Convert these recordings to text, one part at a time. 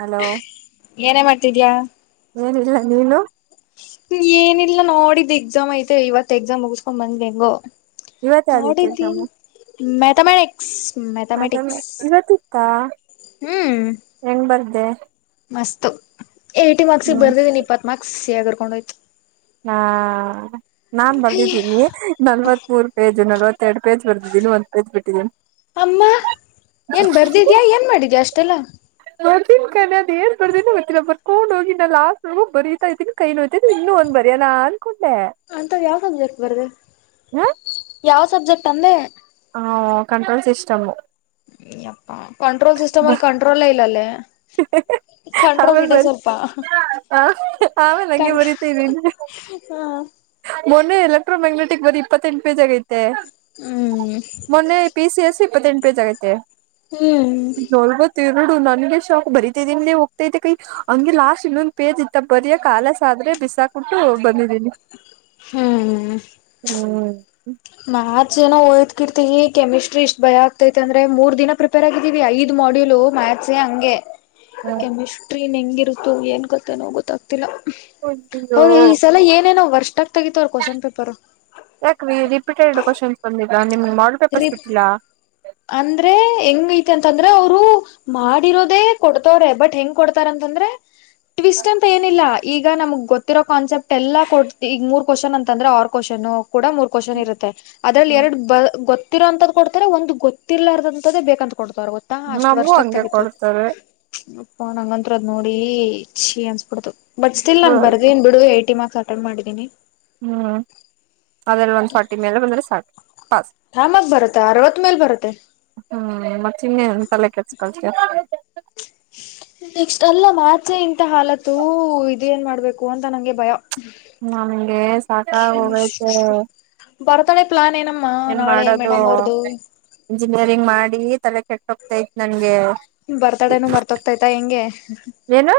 hello ಏನೇ ಮಾಡ್ತಿದ್ಯಾ ಏನಿಲ್ಲ ನೀನು ಏನಿಲ್ಲ ನೋಡಿದ್ ಎಕ್ಸಾಮ್ ಐತೆ ಇವತ್ ಎಕ್ಸಾಮ್ ಮುಗಸ್ಕೊಂಡ್ ಬಂದ್ ಹೆಂಗೋ ಇವತ್ತ ಯಾವ್ದಿತ್ತು ನೋಡಿದ್ದನ್ ಮ ಅದ ಇವತ್ತಿತ್ತ ಹ್ಮ್ ಹೆಂಗ್ ಬರ್ ಮಸ್ತು ಏಯ್ಟಿ ಮಾರ್ಕ್ಸಿಗೆ ಹ್ಮ್ ಬರ್ದಿದೀನಿ ಇಪ್ಪತ್ತು ಮಾರ್ಕ್ಸ್ ಸಾಗಿರ್ಕೊಂಡ ಹೋಯ್ತು ಹಾ ನಾನ್ ಬಂದಿದ್ದೀನಿ ನಲವತ್ಪುರ್ ಪೇ ನವತ್ತರಡು ಪೇಜ್ ಬರ್ದ್ದೀನಿ ಒಂದ ಪೇಜ್ ಬಿಟ್ಟಿದ್ದೀ ಅಮ್ಮ ಏನ್ ಬರ್ದಿದ್ಯಾ ಏನ್ ಮಾಡಿದ್ಯಾ ಅಷ್ಟೆಲ್ಲ ಗೋತನ್ ಕನ್ ಅ ಏರ್ ಬರ್ದೇ ಗೊತ್ತಿಲ್ಲರ್ಡ ಹೋಗಿ ಲಾಸ್ಟ್ ನೋಗ ಬರೀತಾ ಇದೀನಿ ಕೈ ನೋತ ನುನ್ ಬರೆಯ ನಾಲ್ ಅಂತ ಯಾವ್ ಸಬ್ಜೆಕ್ಟ್ ಬರ್ದೆ ಯಾವ ಸಬ್ಜೆಕ್ಟ್ ಅಂದೆ ಹ ಕಂಟ್ರೋಲ್ ಸಿಸ್ಟಮ್ ಅಪ್ಪ ಕಂಟ್ರೋಲ್ ಸಿಸಟಮ್ ಅಲ್ಲಿ ಕಂಟ್ರೋಲ್ ಇಲ್ಲಲ್ಲೇ ಹ ಕಂಟ್ರೋಲ್ ಆಮೇಲೆ ಇದೆ ಬರಿ ಸ್ವಲ್ಪ ಆಮೇಲೆ ಹಂಗೆ ಕಂಟ್ರೋ ಮರಿತರಿ ಹಾ ಮೊನ್ನ ಎಲೆಟ್ರೋ ಮ್ಯಾಗ್ನೆಟಿಕ್ ಬರಿ ಇಪ್ಪತ್ತೆಂಟುಜಿ ಆಗೈತಿ ಹ್ಮ್ ಮೊನ್ನೆ ಪಿ ಸಿ ಎಸ್ ಇಪ್ಪತ್ತೆಂಟು ಪೇಜ ಆಗೈತೆ ಹ್ಮ್ ನೋಡು ನನ್ಗೆ ಶಾಕ್ ಬರಿತೈನ್ಲ್ಲಿ ಹೋಗ್ತೈತೆ ಕೈ ಹಂಗೆ ಲಾಸ್ಟ್ ಇನ್ನೊಂದು ಪೇಜ್ ಇತ್ತ ಬರಿ ಕಾಲಸ್ ಆದ್ರೆ ಬಿಸಾಕಟ್ಟು ಬಂದಿದ್ದೀನಿ ಹ್ಮ್ ಹ್ಮ್ ಮ್ಯಾತ್ಸ್ ಏನೋ ಓದ್ಕಿರ್ತತಿವಿ ಕೆಮಿಸ್ಟ್ರಿ ಇಷ್ಟ್ ಭಯ ಆಗ್ತೈತೆ ಅಂದ್ರ ಮೂರ್ ದಿನ ಪ್ರಿಪೇರ್ ಆಗಿದೀವಿ ಐದು ಮಾಡ್ಯೂಲ್ ಮ್ಯಾಥಸ ಹಂಗೆ ಕೆಮಿಸ್ಟ್ರಿ ಇನ್ನು ಹೆಂಗಿರುತ್ತು ಏನ್ ಕತೆನೋ ಗೊತ್ತಾಗ್ತಿಲ್ಲ ಅಯ್ಯೋ ಅವ್ರ ಈ ಸಲ ಏನೇನೋ ವರ್ಷ್ಟಕ್ ತಗತ ಅವ್ರ ಕ್ವಶನ್ ಪೇಪರ್ ಡ್ ಕ್ವನ್ಸ್ ಬಂದಿದ್ದ ನಿಮ್ಗೆ ಮಾಡಾರ್ಲ್ ಪೇಪರ್ಸ್ ರಿಪ್ ಬಿಟ್ಟಿಲ್ಲ ಅಂದ್ರೆ ಹೆಂಗ ಐತೆ ಅಂತಂದ್ರೆ ಅವರು ಮಾಡಿರೋದೇ ಕೊಡ್ತವ್ರೆ ಬಟ್ ಹೆಂಗ ಕೊಡ್ತಾರಂತ ಅಂದ್ರೆ ಟ್ವಿಸ್ ಅಂತ ಏನಿಲ್ಲ ಈಗ ನಮ್ಗ್ ಗೊತ್ತಿರ ಕಾನ್ಸೆಪ್ಟ ಎಲ್ಲ ಕೊಡ್ತಿ ಈಗ ಮೂರ್ ಕ್ವಶನ್ ಅಂತಂದ್ರೆ ಆರ್ ಕ್ವಶನ್ ಕೂಡ ಮೂರ್ ಕ್ವಶನ್ ಇರುತ್ತೆ ಅದ್ರಲ್ಲಿ ಎರಡು ಗೊತ್ತಿರೋ ಅಂತದ್ ಕೊಡ್ತಾರೆ ಒಂದು ಗೊತ್ತ ತಿರ್ಲಾರದಂತದೇ ಬೇಕ ಕೊಡ್ತ್ರ ಗೊತ್ತಾ ಅಷ್ಟ್ ನಮಗೂ ವರ್ಷಕ್ಕೆ ಹಂಗೆ ತಗತವರ್ ಕೊಡ್ತಾರೆ ಅಪ್ಪ ನಂಗಂತತ್ರ ಅದ್ ನೋಡಿ ಈ ಚಿ ಅನ್ಸ್ಬಿಡ್ದು ಬಟ್ಸ್ತಿಲ್ಲ ನಾನನ್ ಬರ್ದನ್ ಬಿಡು ಯಿ ಮಾರ್ಕ್ಸ್ ಅಟೆಂಡ್ ಮಾಡಿದ್ದೀನಿ ಹ್ಮ್ ಅದೆಲ್ಲ ಒಂದ್ ಫಾರ್ಟಿ ಮೇಲೆ ಬಂದ್ರೆ ಸಾಕು ಆರಾಮಾಗ್ ಬರುತ್ತೆ ಅರವತ್ ಮೇಲ್ ಬರುತ್ತೆ ಹ್ಮ್ ಮಾತೇನೇನು ತಲೆ ಕೆಡಿಸ್ಕೊ [unintelligible] ನೆಕ್ಟ್ ಅಲ್ಲ ಮಾಥ್ಸ್ ಹೇ ಇಂತ ಹಾಲತು ಇದೇಏನ್ ಮಾಡ್ಬೇಕು ಅಂತ ನಂಗೆ ಭಯ ನನ್ಗೆ ಸಾಕಾಗಿ ಹೋಗೈತೆ ಕೆಮಿಸ್ಟ್ರಿ ಬರ್ತಡೆ ಪ್ಲಾನ್ ಏನಮ್ಮ ಏನ್ ನಾಳೆ ಮಾಡೋದು ಮೇಡಮ್ ಅವ್ರದು ಇಂಜಿನಿಯರಿಂಗ್ ಮಾಡಿ ತಲೆ ಕೆಟ್ಟ ಹೋಗ್ತಾತ್ ನನ್ಗೆ ಬರ್ತಾಡೆನು ಮರ್ತಹೋಗ್ತಾಯಯ್ತಾ ಹೆಂಗೆ ಏನು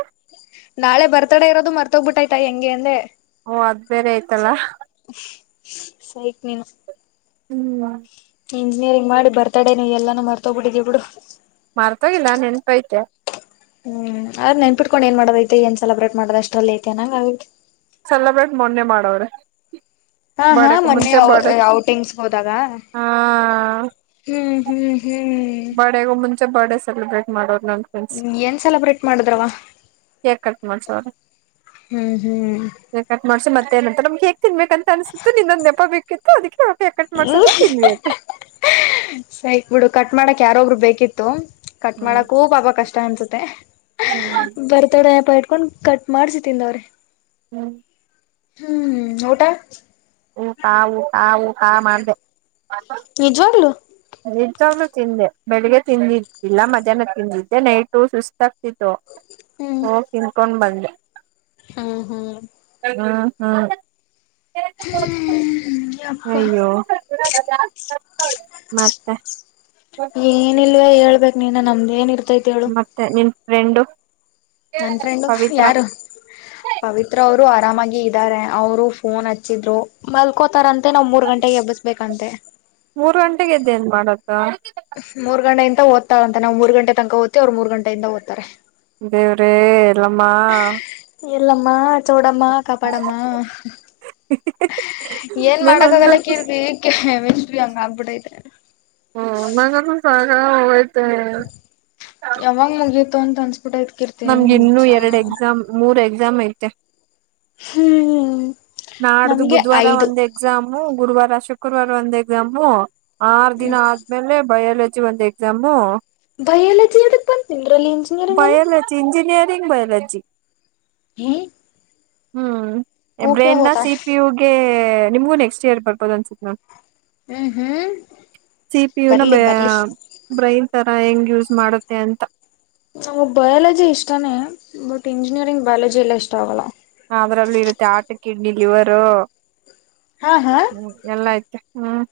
ನಾಳೆ ಬರ್ತಡೆ ಇರೋದು ಮರ್ತೋಗ್ಬಿಟ್ಟಾಯ್ತಾ ಹೆಂಗೆ ಅಂದೆ ಓ ಅದ್ ಬೇರೆ ಆಯ್ತಲ್ಲ ಸೈಕ್ ನೀನು ಹ್ಮ್ ಇಂಜಿನಿಯರಿಂಗ್ ಮಾಡಿ ಬರ್ತಾಡೇನು ಎಲ್ಲಾನೂ ಮರ್ತೋಗ್ಬಿಟ್ಟಿದಿ ಬಿಡು ಮಾರ್ತೋಗಿಲ್ಲ ನೆನಪು ಆಯ್ತೆ ಹ್ಮ್ ಅದ್ ನೆನ್ಪಿಟ್ಕೊಂಡ್ ಏನ್ ಮಾಡದ ಐತೆ ಏನ್ ಸೆಲೆಬ್ರೇಟ್ ಮಾಡದ ಅಷ್ಟ್ರಲ್ಲಿ ಐತೆ ಅನಂಗ ಆಗೈತಿ ಸೆಲೆಬ್ರೇಟ್ ಮೊನ್ನೆ ಮಾಡವ್ರೆ ಹಾ ಹಾ ಬರ್ಡೇಗೂ ಮೊನ್ನೆ ಮುಂಚೆ ಬರ್ಡೇ ಔಟಿಂಗ್ಸ್ ಹೋದಾಗ ಹಾ ಹ್ಮ್ ಹ್ಮ್ ಹ್ಮ್ ಬರ್ಡೇಗೂ ಮುಂಚೆ ಬರ್ಡಡೆ ಸೆಲೆಬ್ರೇಟ್ ಮಾಡೋದು ಹ ಏನ್ ಸೆಲೆಬ್ರೇಟ್ ಮಾಡಿದ್ರವ ಕೇಕ್ ಕಟ್ ಮಾಡ್ಸವ್ರೆ ಹ್ಮ್ ಹ್ಮ್ ಮನಂತ ನಮ್ಗೆ ಕೇಕ್ ತಿನ್ಬೇಕ ಅಂತ ಅನ್ಸುತ್ತು ನಿನ್ನದೊಂದು ನೆಪ ಬೇಕಿತ್ತು ಅದಕ್ಕೆ ಕೇಕ್ ಕಟ್ ಹ್ಮ್ ಮಾಡ್ಸೋದೆ ತಿಂದ್ವಿ ಅಂತೆ ಸೈಕ್ ಬಿಡು ಕಟ್ ಮಾಡಕ್ ಯಾರೊಬ್ರು ಬೇಕಿತ್ತು ಕಟ್ ಹ್ಮ್ ಮಾಡಕೂ ಪಾಪಾ ಕಷ್ಟ ಅನ್ಸುತ್ತೆ ಹ್ಮ್ ಬರ್ತಾಡಪ ನೆಪ ಇಟ್ಟುಕೊಂಡು ಕಕೊಂಡ್ ಕಟ್ ಮಾಡ್ಸಿ ತಿಂದವರೇ ಹ್ಮ್ ಹ್ಮ್ ಊಟ ಊಟ ಊಟ ಊಟ ಮಾಡ್ದ ನಿಜವಾಗ್ಲು ನಿಜವಾಗ್ಲೂ ತಿಂದೆ ಬೆಳಿಗ್ಗೆ ತಿಂದಿದ್ದಿಲ್ಲ ಮಧ್ಯಾಹ್ನ ತಿಂದಿದ್ದೆ ನೈಟು ಸುಸ್ತ್ ಆಗ್ತಿತು ಹ್ಮ್ ಹೋಗಿ ತಿನ್ಕೊಂಡ್ ಬಂದೆ ಹ್ಮ್ ಹ್ಮ್ ಹ್ಮ ಹ್ಮ್ ಹ್ಮ್ ಹ್ಮ್್ಮ ಅಯ್ಯೋ ಮತ್ತೆ ಏನಿಲ್ವ ಹೇಳ್ಬೇಕ್ ನೀನ್ ನಮ್ದ ಏನಿರುತ್ತೆ ಮತ್ತೆ ನಿನ್ ಫ್ರೆಂಡು ನನ್ ಫ್ರೆಂಡು ಪವಿತ್ರ ಯಾರು ಪವಿತ್ರ ಅವರು ಆರಾಮಾಗಿ ಇದಾರೆ ಅವರು ಫೋನ್ ಹಚ್ಚಿದ್ರು ಮಲ್ಕೋತಾರಂತೆ ನಾವ್ ಮೂರ್ ಗಂಟೆಗೆ ಎಬ್ಬಿಸಬೇಕಂತೆ ಮೂರ್ ಗಂಟೆಗೆದ್ದ ನ್ ಮಾಡತ್ತ ಮೂರ್ ಗಂಟ ಇಂದ ಓದ್ತಾರ ಅಂತ ನಾವು ಮೂರ್ ಗಂಟೆ ತನಕ ಹೋದ ಅವ್ರು ಮೂರ್ ಗಂಟೆಯಿಂದಓದ್ತಾರೆ ದೇವ್ರೇ ಎಲ್ಲಮ್ಮ ಎಲ್ಲಮ್ಮ ಚೌಡಮ್ಮ ಕಾಪಾಡಮ್ಮ ಏನ್ ನನ್ ಮಾಡಕ್ ಆಗಲ್ಲ ಹಂಗಂತೂ ಕೀರ್ತಿ ಕೆಮಿಸ್ಟ್ರಿ ಹಂಗ್ ಹಾಗಿಬಿಟೈತೆ [unintelligible] ಯಾವಾಗ ಮುಗಿತಿತು ಅಂತ ಅನಿಸಬಿಟೈತೆ ನಮ್ಗೆ ಇನ್ನುೂ ಎರಡ್ ಎಕ್ಸಾಮ್ ಮೂರ್ ಎಕ್ಸಾಮ್ ಐತೆ ಹ್ಮ್ ನಾಡ್ದು ನಮ್ಗೆ ಬುಧವಾರ ಐದು ಒಂದು ಎಕ್ಸಾಮು ಗುರುವಾರ ಶುಕ್ರವಾರ ಒಂದ್ ಎಕ್ಸಾಮು ಆರು ದಿನ ಆದ್ಮೇಲೆ ಬಯೋಲಜಿ ಒಂದು ಎಕ್ಸಾಮು ಬಯಾಲಜಿ ಯದಕ್ ಬಂತು ನಿಮಗೆ ಬಯೋಲಜಿ ಇಂಜಿನಿಯರಿಂಗ್ ಬಯೋಲಜಿ ಹ್ಮ್ ಹ್ಮ್ ಓಕೆ ಬ್ರೇನ್ ನ ಹೋತಾ ಸಿಪಿ ಯುಗೆ ನಿಮ್ಗೂ ನೆಕ್ಸ್ಟ್ ಇಯರ್ ಬರ್ಬೋದು ಅನ್ಸತ್ ನ್ ಹ್ಮ್ ಹ್ಮ್ ಸಿಪ ಯು ನ ಬರ್ಲಿ ಬರ್ಲಿ ಬ್ರೈನ್ ತರ್ ಹೆಂಗ್ ಯೂಸ್ ಮಾಡುತ್ತೆ ಅಂತ ನಮ್ಗ್ ಬಯಾಲಜಿ ಇಷ್ಟಾನೇ ಬಟ್ ಇಂಜಿನಿಯರಿಂಗ್ ಬಯಾಲಜಿ ಎಲ್ಲ ಇಷ್ಟ ಆಗಲ್ಲ ಅದ್ರಲ್ಲೂ ಇರುತ್ತೆ ಆರ್ಟ್ ಕಿಡ್ನಿ ಲಿವರು ಹಾ ಹಾ ಹ್ಮ ಎಲ್ಲ ಆಐ್ತ ಹ್ಮ್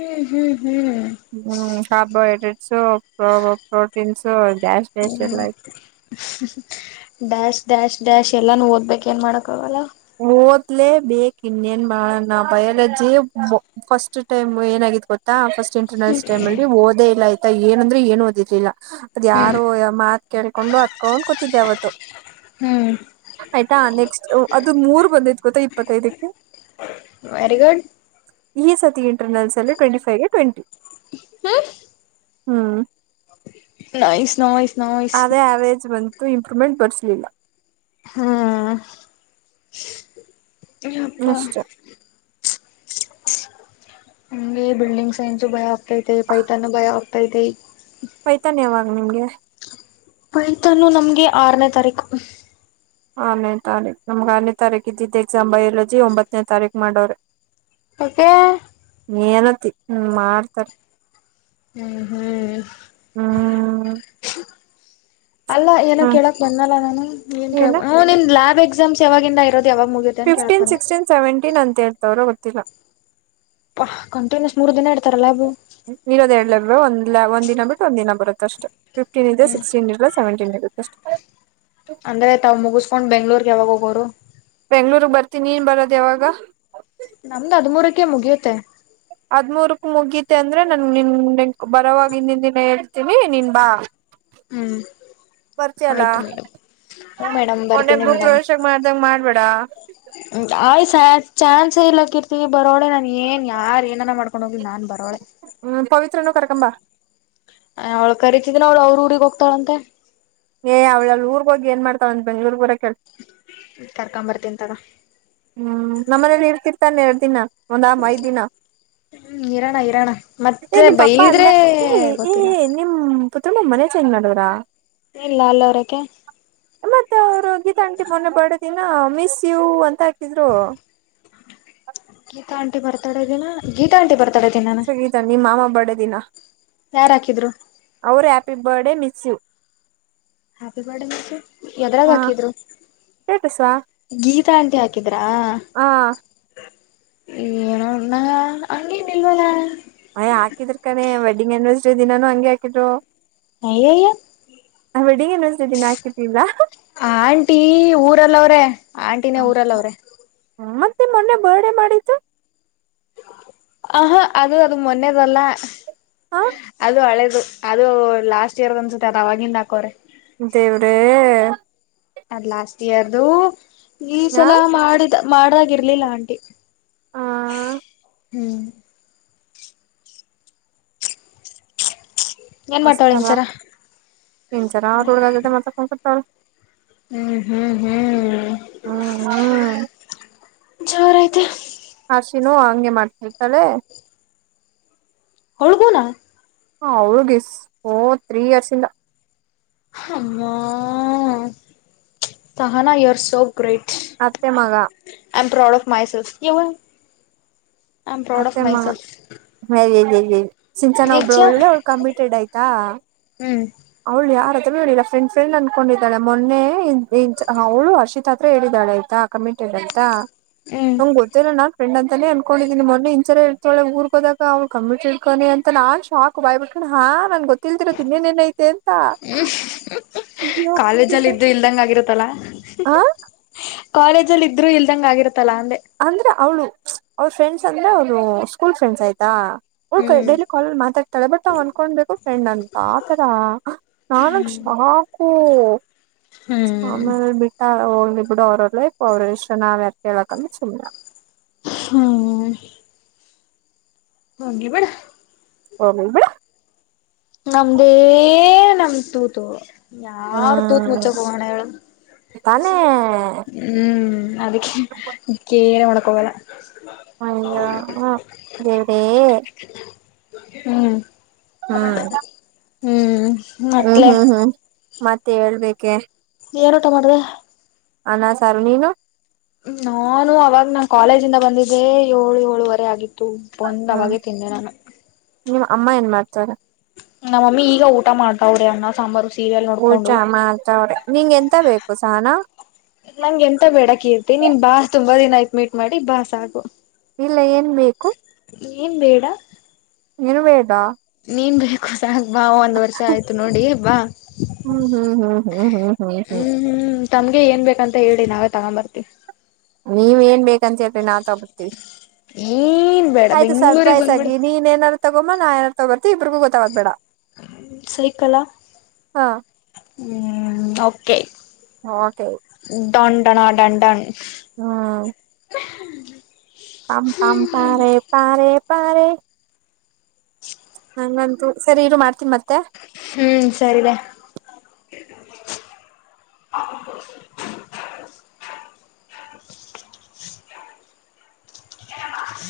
ಹ್ಮ್ ಹ್ಮ್ ಹ್ಮ್ ಹ್ಮ್ ಸಬ ಸ ಪ್ರೋಟೀನ್ ಸ ಹ್ಮ ಡ್ಯಾಶ್ ಡ್ಯಾಶ್ ಡ್ಯಾಶ್ ಎಲ್ಲಾ ಓದ್ಬೇಕ ಏನ್ ಮಾಡೋಕ್ಕಾಗಲ್ಲ ಓದ್ಲೆೇ ಬೇಕ ಇನ್ನೇನ್ ಮಾಡೋಣ ಭಯಲಾಜಿ ಫಸ್ಟ್ ಟೈಮ್ ಏನ ಗೊತ್ತಾ ಫಸ್ಟ್ ಇಂಟರ್ಲ್ ಟೈಮ್ಲ್ಲಿ ಓದ ಇರ್ಲಿಲ್ಲ ಅಂದ್ರೆ ಏನ್ ಓದಿರ್ಲಿಲ್ಲ ಅದು ಹ್ಮ್ ಯಾರೋ ಮಾತ್ ಕೇೇಳಕೊಂಡು ಅತ್ಕೊಂಡ್ ಕೂತಿದ್ದೆ ಅವತ್ತು ಹ್ಮ್ ಆಯ್ತಾ ನೆಕ್ಸ್ಟ್ ಅದು ಮೂರ್ ಬಂದಿದ ಗೊತ್ತಾ ಇಪ್ಪತ್ತೈದಕ್ಕೆ ವೆರಿ ಗುಡ್ ಈ ಸತಿ ಇಂಟರ್ನಲ್ಸ್ ಅಲ್ಲಿ ಟ್ವೆಂಟಿ ಫೈವ್ಗೆ ಟ್ವೆಂಟಿ ಹ್ಮ್ ನೈಸ್ ನೈಸ್ ನೈಸ್ ಅದೇ ಆವರೇಜ್ ಬಂತು ಇಂಪ್ರೂವ್ಮೆಂಟ್ ಬರ್ಸಲಿಲ್ಲ ಹ್ಮ್ ಯಪ್ಪ ಅಷ್ಟೆ ಹಮಗೆ ಬಿಲ್ಡಿಂಗ್ ಸೈನ್ಸು ಭಯ ಆಗ್ತೈತೆ ಪೈತಾನ ಭಯ ಆಗ್ತೈತೇ ಪೈತನ್ ಯಾವಾಗ ನಿಮ್ಗೆ ಪೈತನು ನಮ್ಗೆ ಆರನೇ ತಾರೀಕು ಆರಾನೆ ತಾರೀಕ್ ನಮ್ಗ್ ಆರನೇ ತಾರೀಕ ಇದ್ದಿದ್ದು ಎಕ್ಸಾಂ ಬೈಲಜಿ ಒಂಬತ್ತನೇ ತಾರೀಖ ಮಾಡುವರೇ ಯಾಕೆ ನೀಏನತಿ ಹ ಮಾಡ್ತಾರ ಹ್ಮ್ ಹ್ಮ್ ಹ್ಮ್ ಅಲ್ಲ ಏನೋ ಹ್ಮ್ ಕೇಳಕ್ ಬಂದಲ್ಲ ನಾನು ಏನ್ ಕ ಏನ ನಿನ್ ಲ್ಯಾಬ್ ಎಕ್ಸಾಮ್ಸ್ ಯಾವಾಗಿಂದ ಇರದ ಫಿಫ್ಟೀನ್ ಸಿಕ್ಸ್ಟೀನ್ ಸೆವೆಂಟೀನ್ ಅಂತೇಳ್ತವ್ರೋ ಗೊತ್ತಿಲ್ಲ ಹ ಕಂಟಿನ್ಯೂಸ್ ಮೂರ್ ದಿನ ಇಡ್ತಾರಲ್ಲಾಬು ಇರೋದ್ ಎರ್ಲ ಒಂದ್ ಒಂದ್ ನಾ ಬಿಟ್ಟು ಒಂದ ನ ಬರುತ್ತ ಅಷ್ಟೆ ಫಿಫ್ಟೀನ್ ಇದೆ ಹ್ಮ್ ಸಿಕ್ಸ್ಟೀನ್ ಇರಲ್ಲ ಸವೆಂಟೀನ್ ಇರುತ್ತ ಅಷ್ಟ ಅಂದ್ರೆ ತಾವ್ ಮುಗಿಸಸ್ಕೊಂಡ್ ಬೆಂಗಳೂರು ಯಾವಾಗ ಹೋಗೋರು ಬೆಂಗಳೂರು ಬರ್ತೀನಿ ಏನ್ ಬರೋದು ಯಾವಾಗ ನಮ್ದು ಹದ್ಮೂರಕ್ಕೆ ಮುಗಿಯುತ್ತೆ ಹದ್ಮೂರ್ಕ್ ಮುಗತೆ ಅಂದ್ರೆ ನನ್ ನಿನ್ನ್ ಬರವಾಗ ಹಿಂದಿನ ದಿನ ಹೇಳ್ತೀವಿ ನೀನ್ ಬಾ ಹ್ಮ್ ಬರ್ತಿಯಲ್ಲ ಆಯ್ತು ಮೇಡಂ ಹ್ಮ ಮೇಡಮ್ ಮೊನ್ನೆ ಬರ್ತೀನಿ ಮೇಡಮ್ ಗೃಹಪ್ರವೇಶ ಮಾಡ್ದಂಗ ಮಾಡ್ಬೇಡ ಆಯ್ ಚಾನ್ಸ ಇಲಕ್ಕ ಇರ್ತವಿ ಬರೋಳೆ ನಾನನ್ ಏನ್ ಯಾರ್ ಏನ ಮಾಡ್ಕ ನಾನ್ ಬರೋಳೆ ಹ್ಮ್ ಪವಿತ್ರನು ಕರಕಂಬ ಅವ್ಳ ಕರೀತಿದನ ಅವ್ಳು ಅವ್ರ ಊಗ್ ಹೋಗ್ತಾಳಂತೆ ಏ ಅವ್ಳಲ್ಲಿ ಊರ್ಗ ಹೋಗಿ ಏನ್ ಮಾಡ್ತಾವಂದ ಬೆಂಗೂಳೂರು ಬರೋಕೆ ಹೇಳು ಕರ್ಕೊಂಬರ್ತೀನಿ ತಗ ಹ್ಮ್ ನಮ್ಮ ಮನೇಲಿ ಇರ್ತಿರ್ತಾನೆ ಎರಡ್ ದಿನ ಒಂದ್ ಐದ್ ದಿನ ಹ್ಮ್ ಇರೋಣ ಇರೋಣ ಏ ಮತ್ತೆ ನಿ ಪಾಪ ಅಲ್ಲ ಬೈದ್ರೆ ಏ ಗೊತ್ತಿಲ್ಲ ಏ ನಿಮ ಪತ್ರ ಮಮ್ಮನೇ ಚೇಂಜ್ ಮಾಡಿದ್ರ ಇಲ್ಲ ಅಲ್ಲೋರಕ ಮತ್ತೆ ಅವ್ರು ಗೀತಾಂಟಿ ಮೊನ್ನ ಬಡದಿನ ಮಿಸ್ ಯು ಅಂತ ಇದ್ರೂ ಗೀತಾಂಟಿ ಬರ್ತಾಡೋದಿನ ಗೀತಾ ಆಂಟಿ ಬರ್ತಾ ಸಂಗೀತ ನಿಮ್ಮ್ ಮಾಮಾ ಬರ್ಡೇ ದಿನ ಯಾರ್ ಹಾಕಿದ್ರು ಅವ್ರ ಹ್ಯಾಪಿ ಬರ್ಡೇ ಮಿಸ್ ಸಿು ಹ್ಯಾಪಿ ಬರ್ಡೇ ಮ ಎದರಾಗ ಹಾಕಿದ್ರು ಸ್ಟೇಟಸಾ ಗೀತಾ ಅಂಟಿ ಹಾಕಿದ್ರಾ ಹಾ ಏನೋಣ್ಣ ಹಂಗೇನ್ ಇಲ್ವಲ್ಲ ಅಯ್ ಹಾಕಿದ್ರ ಕಾನೇ ವೆಡ್ಡಿಂಗ್ ಅನಿವರ್ಸರಿ ದಿನಾನೂ ಹಂಗೆ ಹಾಕಿದ್ರು ಹ ಬಗೇನುದ ದಿನ ಹಾಕತಿಲ್ಲ ಆಂಟಿ ಊರಲ್ಲ ಅವ್ರೆ ಆಂಟಿನೇ ಊರಲ್ಲ ಅವ್ರೆ ಮತ್ತೆ ಮೊನ್ನೆ ಬರ್ಡೆ ಮಾಡಿದ್ದ ಆಹಾ ಅದು ಅದು ಮೊನ್ನೆದಲ್ಲ ಹ ಅದು ಹಳೇದು ಅದು ಲಾಸ್ಟ್ ಇಯರ್ ಅನ್ಸುತ್ತೆ ಅದ ಅವಾಗಿಂದ ಹಾಕೋರೆ ದೇವ್ರೇ ಅದ್ ಲಾಸ್ಟ್ ಇಯರ್ದು ಈ ಹ ಸಲ ಮಾಡಿದ ಮಾಡ್ದಾಗಿ ಇರ್ಲಿಲ್ಲ ಆಂಟಿ ಆ ಹ್ಮ್ ಏನ್ ಮಸ್ ಮಾಡ್ತಾವಳ ಚಲ್ಲ ಇಂಚರ ಇಂಚಾರ ಆತ ಒಳಗ ಮಾ ಕಸ ಟ ಹ್ಮ್ ಹ್ಮ್ ಹ್ಮ್ ಹ್ಮ್ ಹ್ಮ್ ಜೋರಐತೆ ಹಸಿನೋ ಹಂಗೆ ಮಾಡ್ತವಿ ತಳೆ ಹಡುಗುಣ ಹ ಅವಳಗ ಓ ತ್ರೀ ಇಯರ್ಸ್ ಇಂದ ಅಮ್ಮ ಸಹಾನ ಇವರ್ ಸೋ ಗ್ರೈಟ್ ಅತ್ಯೆ ಮಗ ಆಮ ಪ್ರೌಡ್ ಆಫ್ ಮಾಸೆಲ್ಫ ಕವ ಮತ್ತೆಮ್ಮ ಮ ಸಿಂಚನ ಒಬಳ ನಿಜ ಒಳ್ಳ ಅವಳ ಕಮಿಟೆಡ್ ಆಯ್ತಾ ಹ್ಮ್ ಅವಳು ಯಾರ ಫ್ರೆಂಡ್ ಫ್ರೆಂಡ್ ಅನ್ಕೊಂಡಿದ್ದಾಳ ಮೊ ಹ ಹುರ್ಷತ್ ಹತ್ರ ಹೇಳಾಳ ಆ್ತಾ ಕಮೆಂ [unintelligible] ಹ್ಮ್ ನಮ್ ಗೊತ್ತಿಲ್ಲ ನಾನ್ ಫ್ರೆಂಡ್ ಅಂತಾನೇ ಅನ್ಕೊಂಡಿದ್ದ ನಿನ್ ಮೊ ಹಂಚಾರ ಇತಳೆ ಊರ್ಗೋದಾಗ ಅವ್ಳ ಕಮ್ಮಿಟ್ ಇಡ್ಕನ ಅಂತ ನಾನ್ ಶಾಕ್ ಬಾಯ್ಬ ಬಿಟ್ಕೊಂಡ್ ಹಾ ನನ್ ಗೊತ್ತ ತಿಲ್ದಿರೋ ತಿ ಇನ್ನೇನ್ನ್ ಐತೆ ಅಂತ ಕಾಲೇಜ್ ಅಲ್ಲಿ ಇದೆ ಇಲ್ದಂಗ ಆಗಿರತ್ತಲ್ಲಾ ಆ ಕಾಲೇಜ ಅಲ್ಲಿ ಇದ್ರು ಇಲ್ದಂಗ ಆಗಿತ್ತೆ ಅಂದ್ರೆ ಅವಳು ಅವ್ರ ಫ್ರೆಂಡ್ಸ್ ಅಂದ್ರೆ ಅವ್ರು ಸ್ಕೂಲ್ ಫ್ರೆಂಡ್ಸ್ ಆಯ್ತಾ ಹಕ ಹ್ಮ್ ಡೈಲಿ ಕಾಲಲ್ಲಿ ಮಾತಾಡ್ತಾಳೆ ಬಟ್ ನಾವ್ ಅನ್ಕೊಬೇಕು ಫ್ರೆಂಡ್ ಅಂತ ಆತರ ನಾನ ಹಾ ಕೂ ಆಮೇಲೆ ಬಿಟ್ಟ ಹೋಗ್ಲಿ ಬಿಡು ಅವ್ರಲ್ಲ ಅವರು ಇಷ್ಟ ನಾವ ಯಾರ್ಳ ಚಲ್ಲ ಹಾ ಹಿ ಬೇಡ ಹ ನಮ್ದೇ ನಮ್ದ ತೂತು ಯಾರ ತೂತ್ ಹ್ಮ್ ಮುಚ್ಚಕ್ ಹೋಗೋಣ ಹೇಳು ತಾನೇ ಹ್ಮ್ ಅದಕ್ಕೆ ಕೇರೆ ಮಳಕ ಅಯ ದೇವಡೇ ಹ್ಮ್ ಹ್ಮ್ ಹ್ಮ್ ಹ್ಮ್ ಮತ್ಲೆ ಹ್ಮ್ ಹ್ಮ್ ಮತ್ತೆ ಹೇಳ್ಬೇಕೆ ಏರ ಉಟ ಮಾಡ್ರ ಅನ ಸಾರು ನೀನು ನಾನು ಅವಾಗ ನಾ ಕಾಲೇಜ ಇಂದ ಬಂದಿದ್ದೆ ಏಳು ಏಳುವರೆ ಆಗಿತ್ತು ಒಂದ ಹ್ಮ್ ಅವಾಗೆ ತಿಂದೆ ನಾನು ನಿಮ್ ಅಮ್ಮ ಏನ್ ಮಾಡ್ತಾರ ನಮ್ಮಮ್ಮಿ ಈಗ ಊಟ ಮಾಡ್ತಾವ್ರ ಈಗ ಸಾಂಬಾರು ಸೀರಿಯಲ್ ಊಟ ನೋಡ್ಕೊಂಡು ಮಾತ ಅವ್ರ ನಿಂ ಎಂತ ಬೇಕು ಸಾನ ನಂಗೆ ಎಂತ ಬೇಡಕಿ ಇತಿ ನೀನ್ ಬಾ ತುಂಬಾ ದಿನ ಆಯ್ತು ಮೀಟ್ ಮಾಡಿ ಬಾ ಸಾಗು ಇಲ್ಲ ಏನ್ ಬೇಕು ಏನ್ ಬೇಡ ಇನು ವೇದಾ ನೀನ್ ಬೇಕು ಸಾಾಗ ಬಾ ಒಂದ್ ವರ್ಷ ಆಯ್ತು ನೋಡಿ ಬಾ ಹ್ಮ್ ಹ್ಮ್ ಹ್ಮ್ ಹ್ಮ್ ಹ್ಮ್ ಹ್ಮ್ ಹ್ಮ್ ತಮ್ಗೆ ಏನ್ ಬೇಕಂತ ಹೇಳಿ ನಾವೇ ತಗೊಂಬರ್ತಿ ನೀವ್ ಏನ್ ಬೇಕಂತ ಹೇಳ್ರಿ ನಾವವು ತಗೋತೀವಿ ಏನ್ ಬೇಡ ಆಯ್ತು ಬೆಂಗ್ಳೂಗ್ ಸರ್ಪ್ರೈಸ್ ಬಂದ್ಬಿಡು ಆಗಿ ನೀನನಾರ ತಗೊಮ್ಮ ನಾ ಯಾರ ತಗೋರ್ತಿ ಇಬರಿಗೂ ಗೊತಗಬೇಡ ಸೈಕಲಾ ಹಾ ಹ್ಮೆ ಹಾ ಸ ದಂಡನಾ ದಂಡನ್ ಹ್ಮ ಹ್ಮ್ ಪಂ ಪಂ ಪಾರೆ ಪಾರೆ ಪಾರೆ ನಂಗಂತೂ ಸರಿ ಇರು ಮಾಡ್ತೀನಿ ಮತ್ತೆ ಹ್ಮ್ ಸರಿದ [inaudible] ಹ್ಮ